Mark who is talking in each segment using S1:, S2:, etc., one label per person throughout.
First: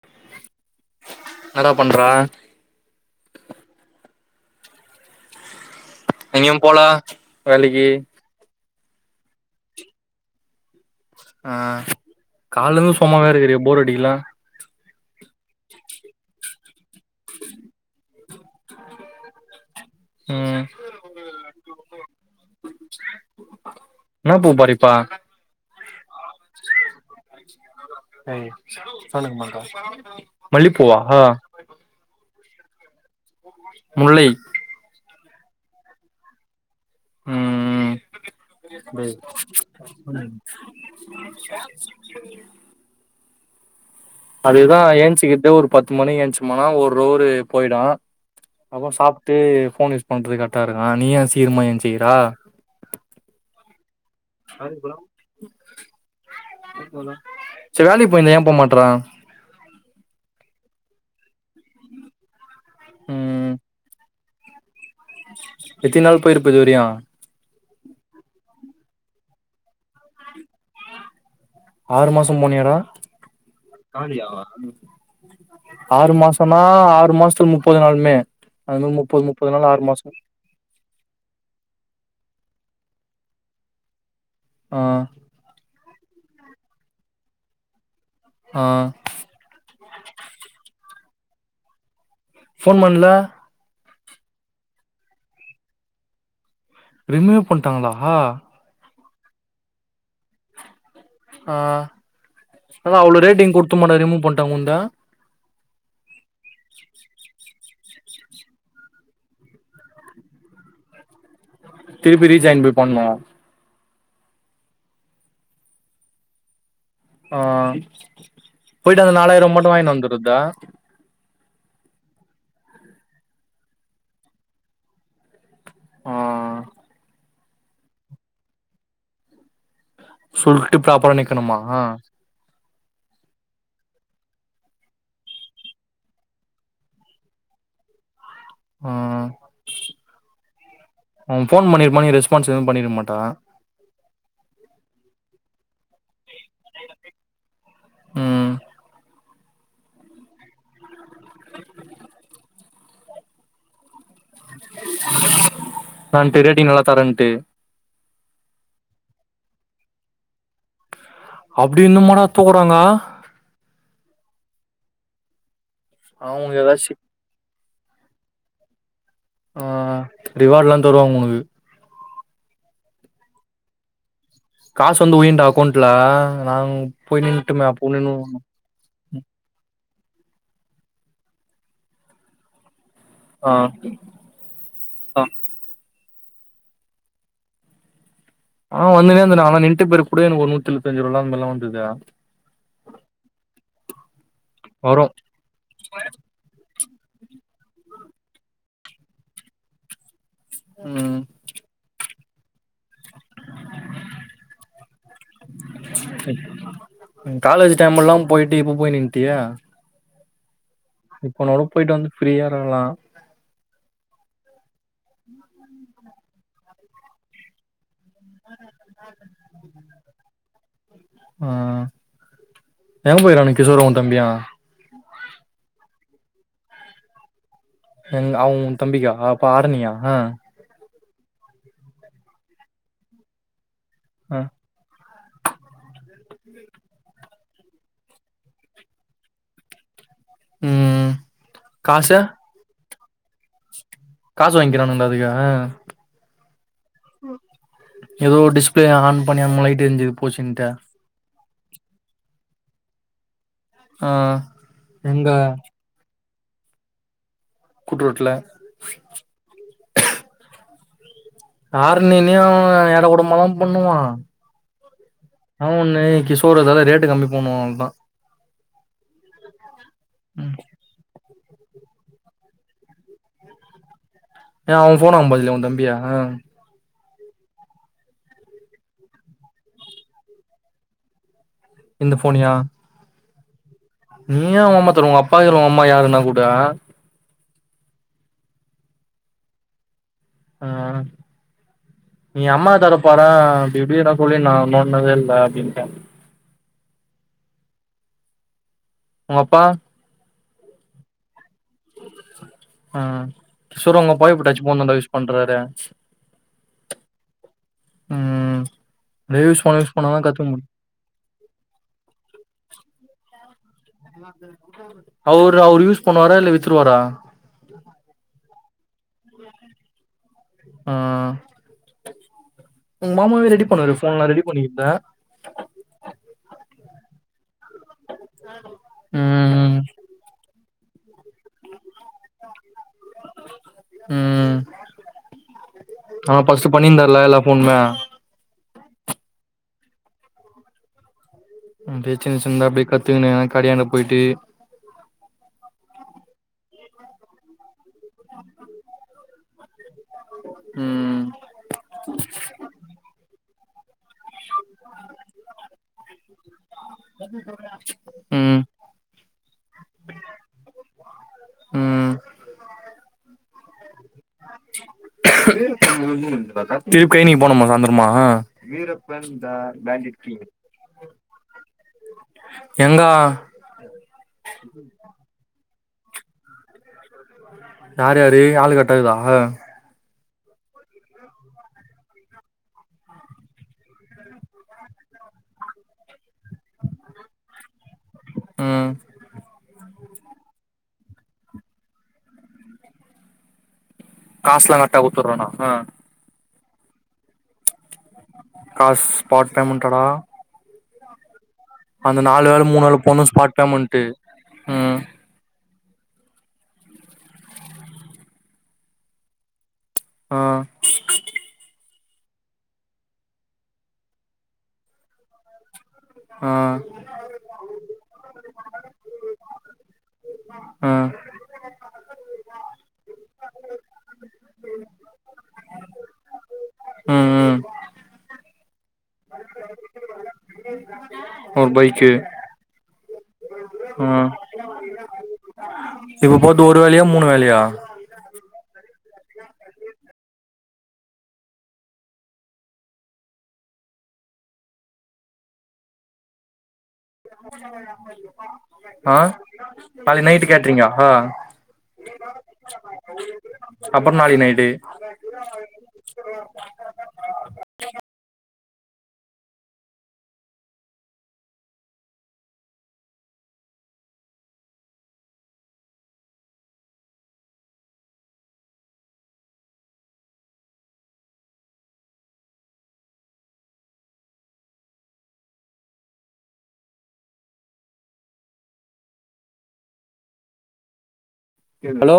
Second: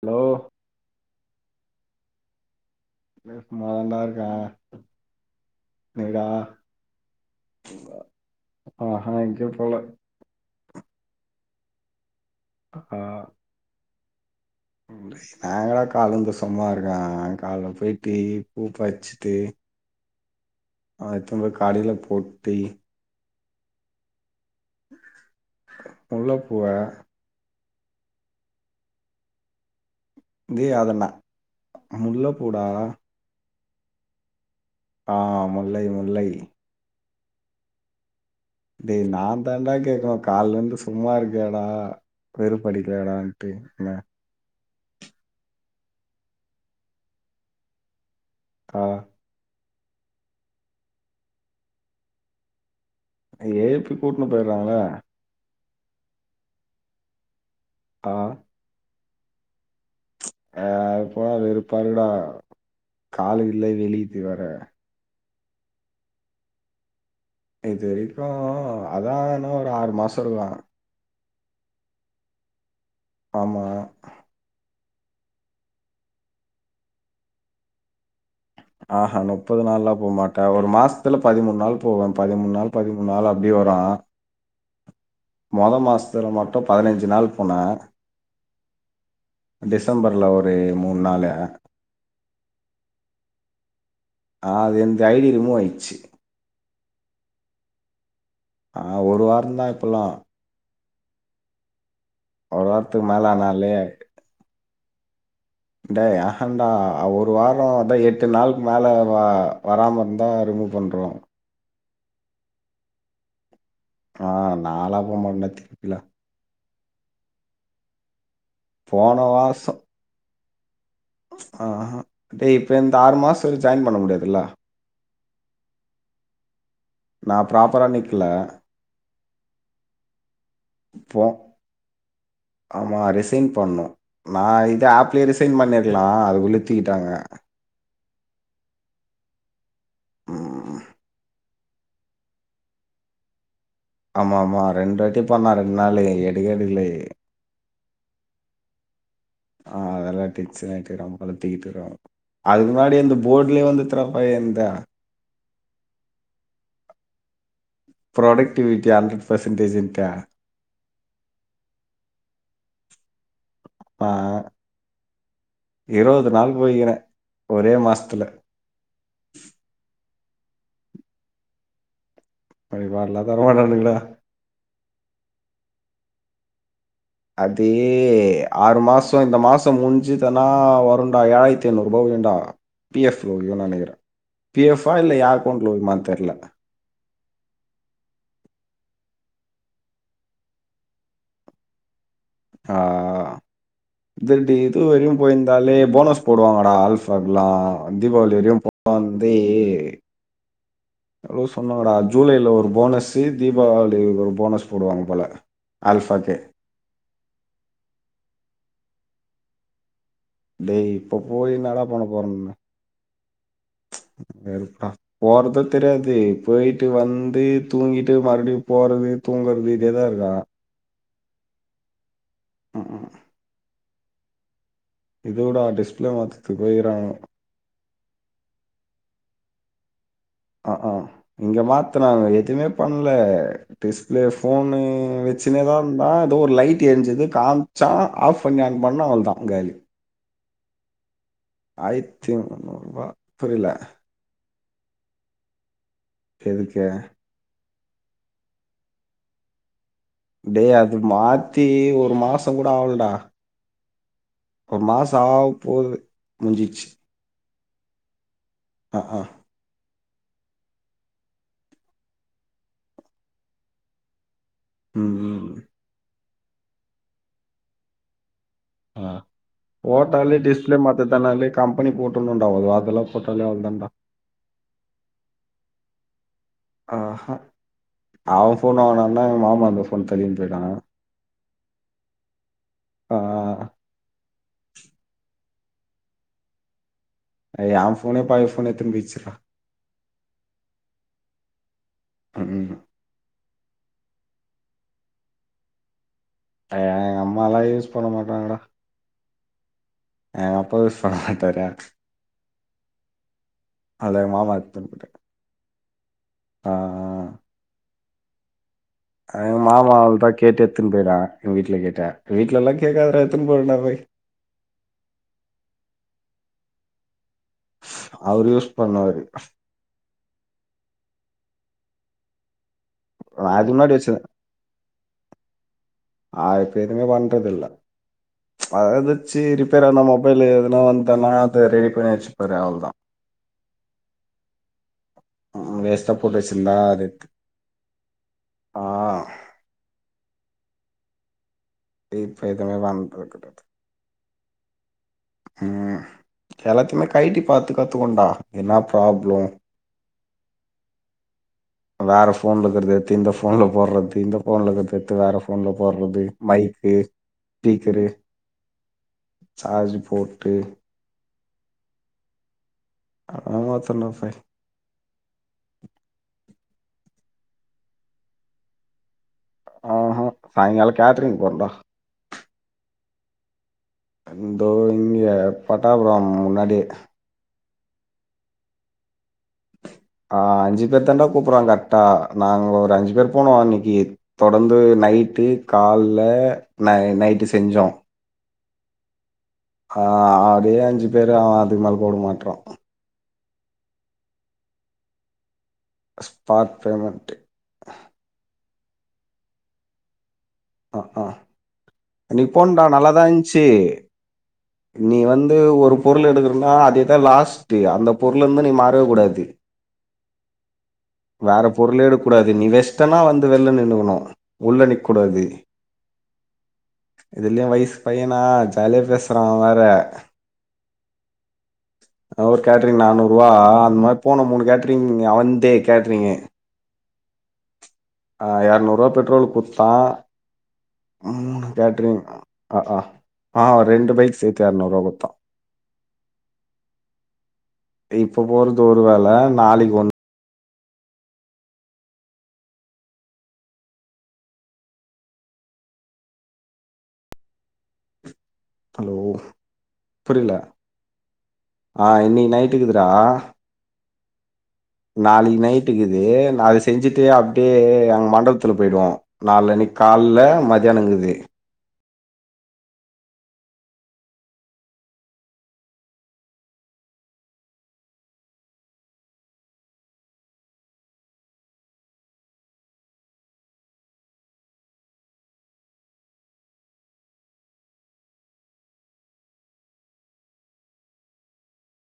S1: Hello
S2: இன்னாடா பண்ற
S1: வீட்லையே சும்மா தான்டா இருக்கே நீடா
S2: எங்கயு போல வேலைக்கி
S1: ஆ ஹா எங்கயு போல
S2: ஆ கால்ல இருந்து சும்மாவே இருக்குற போர் அடிக்கல
S1: நா எங்கடா கால்லேந்து சும்மா இருக்கே கால்ல போயிட்டு பூ பரிச்சிட்டு
S2: ம்
S1: அத எத்துனு போய் காலில போட்டு
S2: நா பூ பறிப்பா
S1: முல்ல பூவ
S2: ஏய் சொல்லுங்கமாக்கா
S1: டேய் அது நா முல்ல பூ டா
S2: முல்லை
S1: ஆ முல்லை முல்லை
S2: ம்ம்
S1: டேய் நாதான்டா கேக்கனு கால்ல இருந்து சும்மா இருக்யாடா வெறுப் படிக்கலடாண்ட்டு என்ன
S2: அதுதா ஏஞ்ச்சுக்கிட்டு ஒரு பத்து மணி ஏஞ்ச்சுமனா ஒரு ரோரு போயிடு
S1: ஆ
S2: அப்பறோ சாப் ட்டு ஃபோன் யூஸ் பண்றது கரெக்டா இருக்கு நீ ஏ சீக்ரமா ஏஞ்சுக்கிறா
S1: ஏ இப்பி
S2: சேரி வேலைக்கு
S1: ஆ
S2: போயிருந்த ஏ போ மாட்ற
S1: அ அங்க போனா வெறுப்பாருக்டா கால் வில்லே வெலிக்து வேற
S2: எத்து நாள் போயிருப்ப இதுவரியு
S1: இதுரைக்கு அதா எனா ஒரு ஆறு மாசொ இருக்கு
S2: ஆறு மாசம் போனியாடா
S1: ஆமா
S2: ஆறு மாசம்னா ஆறு மாசத்ல முப்பது நாளுமே அது மாரி முப்பது முப்பது நாள் ஆறு மாசோ
S1: கா ஒரு மாசத்துல பதிமூண் நாள் போவே பதிமூண் நாள் பதிமூண் நாள் அப்டி வரு
S2: ஆ
S1: மொதோ மாதத்துல மட்டு பதினஞ்சு நாள் போனே
S2: ஆ
S1: டிசம்பர்ல ஒரு மூண் நாள்
S2: ஃபோன் பண்ல
S1: ஆ அது எந்து ஐ டி ரிமூவ் ஆயிருச்சு
S2: ரிமூவே பண்ட்டாங்களா
S1: ஆ ஒரு வாரந்தா இப்பல்லா
S2: ஆ இவ
S1: வாரத்துக்கு
S2: அவ்ளோ
S1: மேல
S2: ரேட்டிங் குடுத்துமாடா ரிமூவ் பண்ட்டாங்க உந்த
S1: டே ஏன்டா அ ஒரு வாரோ அதா எட் ட்டு நாளைக்கு மேலே வ வராம இருந்தா ரிமூவ் பண்றுவ
S2: திருப்பி ரீஜாயின் பேய் பண்ணு
S1: ஆ நாலா போமாட்டண்டா திருப்பிலா
S2: ஆ போயிட்டு அந்த
S1: போன
S2: நாளாயிரூவா மட்டு வாங்கினு வந்துருடா
S1: ஆஹ டேய் இப்போ இந்த ஆறு மாசத்துல ஜாயின் பண்ண முடியாதுல்ல
S2: ஆ
S1: நா ப்ராப்பரா நிக்ல
S2: சொல்ட்டு ப்ராப்பரா
S1: போ
S2: நிக்கனுமா
S1: ஆமா ரிசைன் பண்ணு நா இது ஆப்லே ரிசைன் பண்ணிர்லா அதுக்குள்ளே தூக்கிட்டாங்க
S2: ம்
S1: ம்.
S2: அவ ஃபோன் பண்ணிருப்பா நீ ரெஸ்பான்ஸ் எதுவும் பண்ணிருக மாட்ட
S1: ஆமா ஆமா ரெண்டு வாட்டி பண்ணா ரெண்டு நாள் எடுக்கவே எடுக்லையே
S2: ம்
S1: ஆ அதெல்லா டென்ஷன் ஆய்ட்டுருக்கா போல தெரிதுடா அதுக்கு முன்னாடி இந்த போர்டலே வந்துட் த்திரபாய இந்தா
S2: நா திரி டி நல்லா தரன்ட்டு
S1: ப்ரோடக்டிவிட்டி ஹண்ரெட் பர்சன்டேஜ்ன்ட்ட
S2: அப்டி இந்துமாடா தூகுறாங்க
S1: ஆ இருவது
S2: அவங்க
S1: நாள்
S2: ஏதாச்சு
S1: போய்கிறே ஒரே மாஸ்த்துல
S2: ஆ ரிவாட்லா தருவாங்க உனுக்கு
S1: எனுக் ரிவாட்லா தரமாட்டானுங்டா
S2: காஸ் வந்து உயுண்டா அக்கோண்ட்ல நாங் போய் நின்ட்டுமே அப்
S1: ஆறு மாசோ இந்த மாசோ முடிஞ்சிதனா வருண்டா ஏழாயித்ஐநூரூபா உழுண்டா பி எஃப் ல
S2: ஆ
S1: உய்யோன்
S2: ஆ
S1: நனைக்றே பி எஃப் பா இல்ல எ அக்கொண்ட்ல உய்மான் தெர்ல
S2: ஆன வந்துனேந்தேன அவெநிண்ட்ட பெறக் கூட எனுக் ஒரு நூத்தெழுவுத்தஞ்ரூபால அந்மெர்லா வந்து தே
S1: ஆ தே இந்த இது
S2: வரு
S1: வெர்லு போயிர்ந்தாலே போனஸ் போடுவாங்கடா ஆல்ஃபாக்கலா தீபாவளி வெரியு போடு வந்தெ
S2: ம்
S1: ன்னாவோ சொன்னாங்கடா ஜூலைல ஒரு போனஸ் திரிப் தீபாவளில ஒரு போனஸ் போடுவாங்க போல ஆல்ஃபாக்கே
S2: ங் காலேஜ் டைம்முல்லா போயிட்டு இப்ப போய் நின்ட்டியா
S1: டேய் இப்ப போய் இன்னாட
S2: போயிட்டு
S1: போண்ண
S2: வந்து
S1: போறோ
S2: ஃப்ரீயா
S1: நம்ம
S2: இருக்கலா
S1: வெறுப்பா போறதோ தெரியாது போயிட்டு வந்து தூங்கிட் டு மறும்டி போறது தூங்கறது இதேதா இர்கா
S2: ஆ
S1: ம் ம்
S2: எங்க போய்றானுங்க கிஷோரு உ தம்பியு
S1: இதொடா டிஸ்ப்ளே மாத்தத்துக் போய்கிறாணுங்கொ
S2: எங் அவ உ தம்பிக்கா அப்ப ஆரணியா
S1: ஆ கா இங்கே மாத்னாங்கே எதுமே பண்லே டிஸ்பிளே
S2: ஆ
S1: ஃபோனு சின்னதாக இந்தா ஏதோ ஒரு லைட் எர்ஞ்சது காம்ச்சா ஆஃப் பண்ணி ஆன் பண்ணா அவுள்தா காலி
S2: ம் காசு
S1: ஆயித்தி முன்னூரூபா புரில
S2: காசு வாங்கிக்கிறானுங்லா அதுக்காக
S1: எதுக்க
S2: ஏதோ டிஸ்பிளே ஆன் பண்ணி அன்மே லைட்டு எரிஞ்சுது போச்சுன்ட்டு
S1: டேய் அது மாத்தி ஒரு மாசோ கூடோ ஆவுல்டா
S2: ஆ
S1: ஒரு மாசோ
S2: எங்க
S1: ஆவொ போது முஞ்சிச்சி
S2: கூட்ரோட்ல
S1: அக் கா
S2: ஆர்ணினே அவ ஏடாகுடமாதா பண்ணுவா
S1: உம் ம்
S2: இன்னா ஒண்ணு கிஷோர்தால ரேட்டு கம்மி பன்னுவா அவுள்தா
S1: ஆ போட்டாலே
S2: ம்
S1: டிஸ்ப்ளே மாத்தத்தானாலே கம்பெனி போட்டுன்னோட்டா ஒரு வேறெயுள்ள போட்டாலே அவுள்தாண்டா
S2: ஏ அவ ஃபோன் வாங்போதில்லியா உ தம்பிஅ
S1: ஆ ஹ அவெ ஃபோன் வாங்னான்னா எங்மாமா அந்த ஃபோன் தல்லிக்கின் போய்ட் வாங்க
S2: இந்த ஃபோனியா
S1: ஆ
S2: நீயா உங்கமா தரு உங்அப்பா உங்அம்மா யாருகுனா குடு
S1: அது ஏ ஃபோனே பழைய ஃபோனு எத்துன்போயிச்சிடா
S2: உம் நீ
S1: ம்.
S2: அம்மா தர ப்போறே அப்டிஇப்டி எத்னா சொல்லின்னோ நோன்னதே இல்ல அப்டின்டு
S1: ஆ எங்கம்மாலா யூஸ் பண்ண மாட்டாங்கடா
S2: உங்கப்பா
S1: எங்கப்பா யுஸ் பண்ண மாட்டாரே
S2: ஆ
S1: அதில
S2: செர்வங்கப்பாவே
S1: எங்க
S2: இப்ப
S1: மாமா
S2: டச்சு
S1: எடுத்துன்னு
S2: போனந்தா யூஸ்
S1: போயிட்டாரு.
S2: பண்றாரு
S1: ஆ ஆ
S2: உம்
S1: ஆ எங் மாமா அவ்வுள்தா கேட்டு எட்த்துன் பெய்டுவாங்க எங்த வீட்ல கேட்டு வீட்லல்லா கேக்காதடா எட்த்துன்னு போடா போய்
S2: அவுரு அவுரு யூஸ் பண்ணுவாரா இல்ல வித்ருவாரா
S1: அவரு யூஸ் பண்ணுவாரு
S2: ஆ உங்க மாமாவே
S1: நான்
S2: ரெடி
S1: அதுக்கு
S2: பண்ணுவாரு
S1: முன்னாடி வச்சிருந்தேன்.
S2: போன்லா ரெடி பண்ணிட்ருந்தே
S1: ஆ இப்ப எதுமே பண்றதில்ல அ எதாச்சு
S2: ம்
S1: ரிப்பேர்ரானா மொபைல் எதுனா வந்துதுனா அத ரெடி பண்ணி வச்சுப்பாரு அவ்வுள்தா
S2: ம்
S1: வேஸ்ட்டா போட்டு
S2: ஆமா ஃபர்ஸ்ட்
S1: வச்சிந்தா அது
S2: பண்ணியிருந்தாருல எல்லா போனுமே
S1: ஆ
S2: அப்டியே சின்ன
S1: இப்ப
S2: சின்னதா
S1: எதுவுமே
S2: அப்டியே
S1: பண்றது
S2: கத்துக்குனு
S1: கிடையாது
S2: கடயாண்ட பொய்ட்டு
S1: ம் எல்லாத்யுமே கைட்டி பாத்து கத்துக்கோண்டா இது என்ன ப்ராப்ளோ
S2: ம்
S1: வேற போன்ல இருக்றத எட்த்து இந்த போன்ல போட்றது இந்த போன்ல இருக்றத எட்த்து வேற போன்ல போட்றது மை க்கு ஸ்பீக்கரு
S2: ம்
S1: சார்ஜ் போட்டு
S2: ம்
S1: ஆமா தொன்னஃபை
S2: திருப்யு நீங்க போனும்மா சாய்ந்தரமா
S1: ஆஹ சாய்ங்காலோ கேட்ரிங் போறண்டா
S2: எங்கா
S1: இந்தோ இங்க பட்டாபுரம் முன்னாடி
S2: யார்யாரு ஆளு கர்ட்டாஇருக்குதா
S1: அ அஞ்சு பேர்தாடா கூப்புறா கர்ட்டா நாங்க ஒரு அஞ்சு பேர் போனோ அன்னைக்கு தொடர்ந்து நைட்டு கால்ல ந நைட்டு செஞ்சோ
S2: ம்
S1: அ அதே அஞ்சு பேரு அவ அதுக் மேல கூப்டமாட்றா
S2: காஸ்ல்லா கர்ட்டா குட்த்துற்றானா
S1: spot payment
S2: cash spot payment டாடா
S1: அ அ
S2: நாலு வேல
S1: நிப்போன்டா
S2: மூணு வேல
S1: நல்லாதா
S2: போட்ணு ஸ்பாட்
S1: இருன்ச்சு
S2: பேமெண்ட்டு ம்
S1: நீ வந்து ஒரு பொருள எடுக்குறனா அதேதா லாஸ்ட்டு அந்த பொருளருந்து நீ மாறவேகூடாது
S2: ஆ
S1: வேற பொருளே எடுக்கூடாது நீ வெஸ்டனா வந்து வெளில நின்னுக்கனு உள்ள நிக்ககூடாது
S2: ஆ
S1: இதுலியு வயஸ்ஸூ பையனா ஜாலியா பேச்றா அவ வேற
S2: ஆ
S1: அவுர் கேட்ரிங் நானூருவா அந்மாரி போனோ மூணு கேட்ரிங் அவுன்ந்தே கேட்ரிங்கு
S2: ம் ம்
S1: எரநூற்றுவா பெட்ரோலுக்கு குட்த்தா மூணு
S2: ஒரு பைக்கு
S1: கேட்ரிங் அ அ ஆ ரெண்டு
S2: ம்
S1: பைக் சேத்து எர்நூறுவா குட்த்தா
S2: இப்ப போறது ஒரு வேலயா மூணு வேலயா
S1: டே இப்போ போறது ஒரு வேல நாளைக்கு ஒன்
S2: [unintelligible]
S1: ஹலோ
S2: நாளைக்கு நைட்டு
S1: புரில
S2: கேட்றீங்கா
S1: ஆ இன்னைக்கு நைட்டுக்குதுரா
S2: அப்பற்றோ நாளைக் நைட்டு
S1: நாளைக்கு நைட்டுக்குது அத செஞ்சுட்டு அப்டியே அங்க மண்டபத்துல பொயிடுவோ நாள்ல அன்னைக்கு கால்ல மத்யானோ இக்குது
S2: ஏ ஹலோ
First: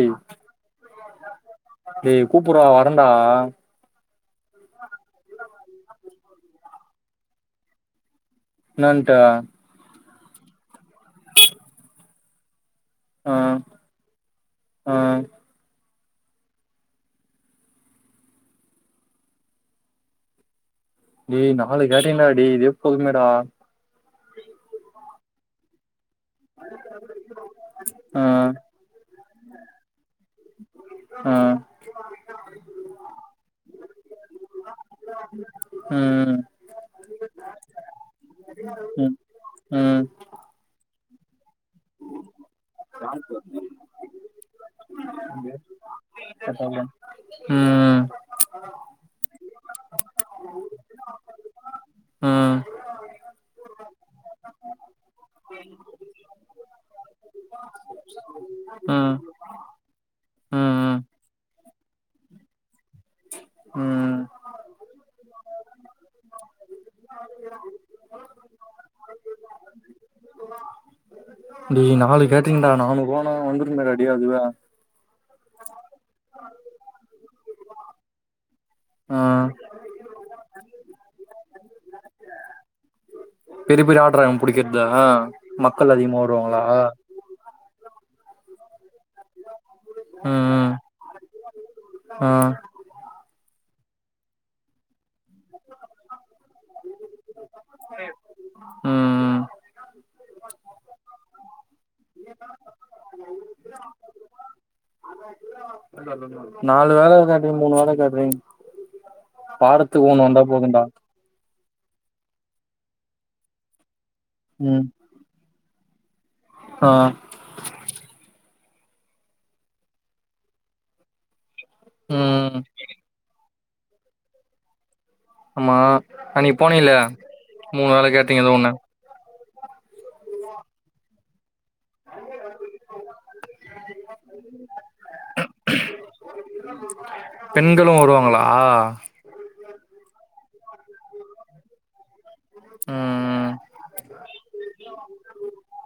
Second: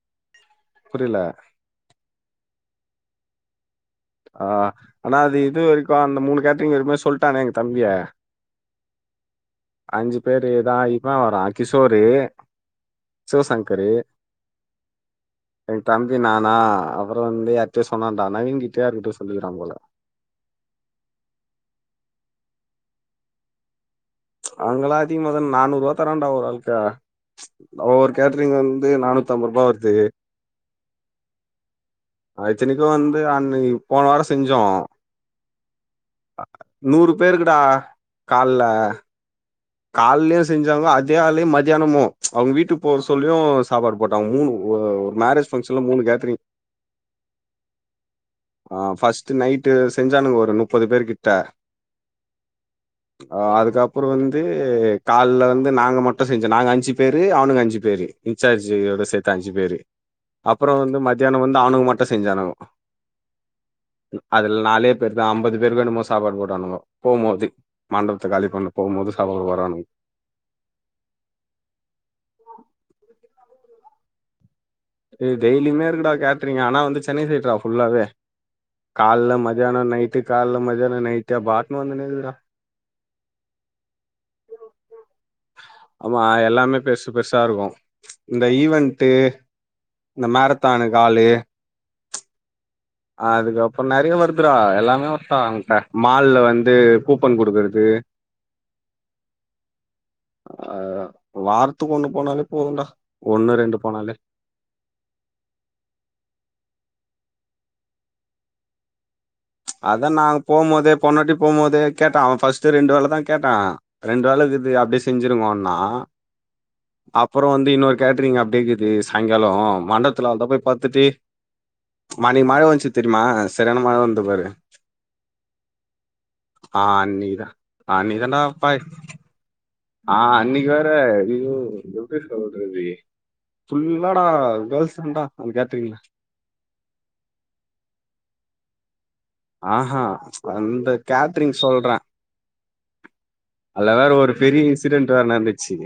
S2: ஏய்
S1: புரியல
S2: ஏய் கூப்ட்றா வர்றேன்டா
S1: ஆ ஆனா அது இது வரைக்கு அந்த மூணு கேட்ரிங் எதுமே சொல்லிடானே எங்க தம்பி
S2: என்னன்ட்டு
S1: அஞ்சி பேரு தா இவே வர்றா கிஷோரு
S2: ஆ
S1: சிவசங்கரு
S2: ஆ
S1: ரெண் தம்பி நானா அப்பறோ வந்து யார்ட்டயோ சொன்னான்டா நவீன் கிட்டயோ யார்க்கிட்டயோ சொல்லிக்கிறா போல
S2: டேய் நாலு கேட்ரிங்டா டேய் இதுவே போதுமேடா
S1: அவுங்கெல்லா அதிகமாதான நானூறு ரூவா தர்றான்டா ஒரு ஆளுக்கு ஒரு
S2: ஆ
S1: கேட்டரிங் வந் து நானூத் அம்பது ரூபா வருது
S2: ம்
S1: ஆ இத்தனைக்கு வந்து அன்னக்கி போன வாரோ செஞ்சோ
S2: ம்
S1: நூறு பேருக்குடா கால்ல
S2: ம் ம்
S1: கால்லயே செஞ்சாங்க அது அதே ஆளு மதியானமு அவங்க வீட்டுக்கு போற சொல்லியு சாப்பாடு போட்டாங்க மூணு ஒரு மேரேஜ் பங்க்ஷன்ல மூணு கேட்ரிங்
S2: எப்பவுமே ம் ம்
S1: ஆ ஃபர்ஸ்ட் நைட்டு செஞ்சானுங்க ஒரு முப்பது பேரு கிட்ட
S2: ம்
S1: அ அதுக்கப்பறோ வந் து கால்ல வந்து நாங்க மட்டு செஞ்சோ நாங்க அஞ்சி பேரு அவனுங்க அஞ்சி பேரு சரி செய்றவறோட
S2: ம்
S1: சேத்து அஞ்சி பேரு அப்பறோ வந்து
S2: ம்
S1: மத்தியானோ வந்து அவனுங்க மட்டு செஞ்சானுங்கோ ம் அது இதுல நாலே பேரு தா அம்பது பேருக்கோ என்னமோ சாப்பாடு போட்டானுங்க போகும்போது மண்டபத்த காலி பண்ண போகும்போது அவரு வராணுங்க
S2: டேய் நாலு கேட்ரிங்டா நானூரூவான்னா வந்துருங்கடா டேய் அதுவே
S1: டேய் டெய்லியுமே இருக்குடா கேட்டரிங் ஆனா வந்து சென்னை சைட்ரா ஃபுல்லாவே
S2: ஆ
S1: கால்ல மதியானோ நைட்டு கால்ல மதியானோ நைட்டு் அது பாட்ன்னு வந்துன்னு இருக்குதுக்கடா
S2: பெரிய பெரிய ஆர்டரா அவுங்க பிடிக்கறதா மக்கள் அதிகமா
S1: ஆமா
S2: வருவாங்களா
S1: எல்லாமே பெருசு பெருசா இருக்கு இந்த ஈவெண்ட்டு இந்த
S2: ம் ம்
S1: மாரத்தானுக்கு ஆளு
S2: ஆ
S1: அதுக்கப்பறோ நெறைய வருதுறா எல்லாமே வரட்டு மால்ல வந்து கூப்பன் குடுக்குற து
S2: ம் ம்
S1: ஆ வாரத்துக்கு ஒண்ணு போனாலே போதுண்டா ஒண்ணு ரெண்டு போனாலே
S2: நாலு வேல கேட்டரிங் மூணு வேல கேட்ரிங் வாரத்துக்கு ஒண்ணு வந்தா போதுண்டா
S1: போன வாட்டி போம் போது கேட்டா அவே ஃபர்ஸ்ட் ரெண்டு வேலதா கேட்டா ரெண்டு வேல இருக்குது
S2: ம்
S1: அப்டியே செஞ்சிருங்கோன்னா
S2: ஆ
S1: அப்பறோ வந்து இன்னொரு கேட்ரிங் அப்டேக்குது சாயங்காலோ மண்டபத்துல அங்க போய் பாத்துட்டு அன்னக்கி
S2: ம்
S1: மழ வந்துச்சி தெரியுமா சரியான மழை வந்தது பாரு
S2: ஆமா அன்னக்கி
S1: ஆ
S2: போனில்ல
S1: அன்னைக்குதான்
S2: மூணு வேல
S1: அன்னைக்குதான்டா
S2: கேட்ரிங்ல ஒண்ணு
S1: பாய் ஆ அன்னிக்கி வேற அய்யய்யோ எப்டி சொல்றது ஃபுல்லாடா கேள்ஸ்தான்டா அந்த கேட்ரீங்ள
S2: பெண்களு வருவாங்களா
S1: ஆ ஆ அந்த கேட்ரிங் சொல்ற
S2: ம் ம்
S1: அதுல வேற ஒரு பெரிய இன்சிடென்ட் வேற நடந்துச்சு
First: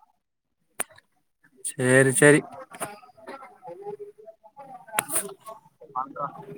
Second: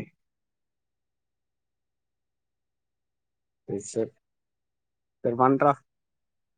S2: சேரி செரி
S1: எ செர் செரி பண்றா
S2: பண்றா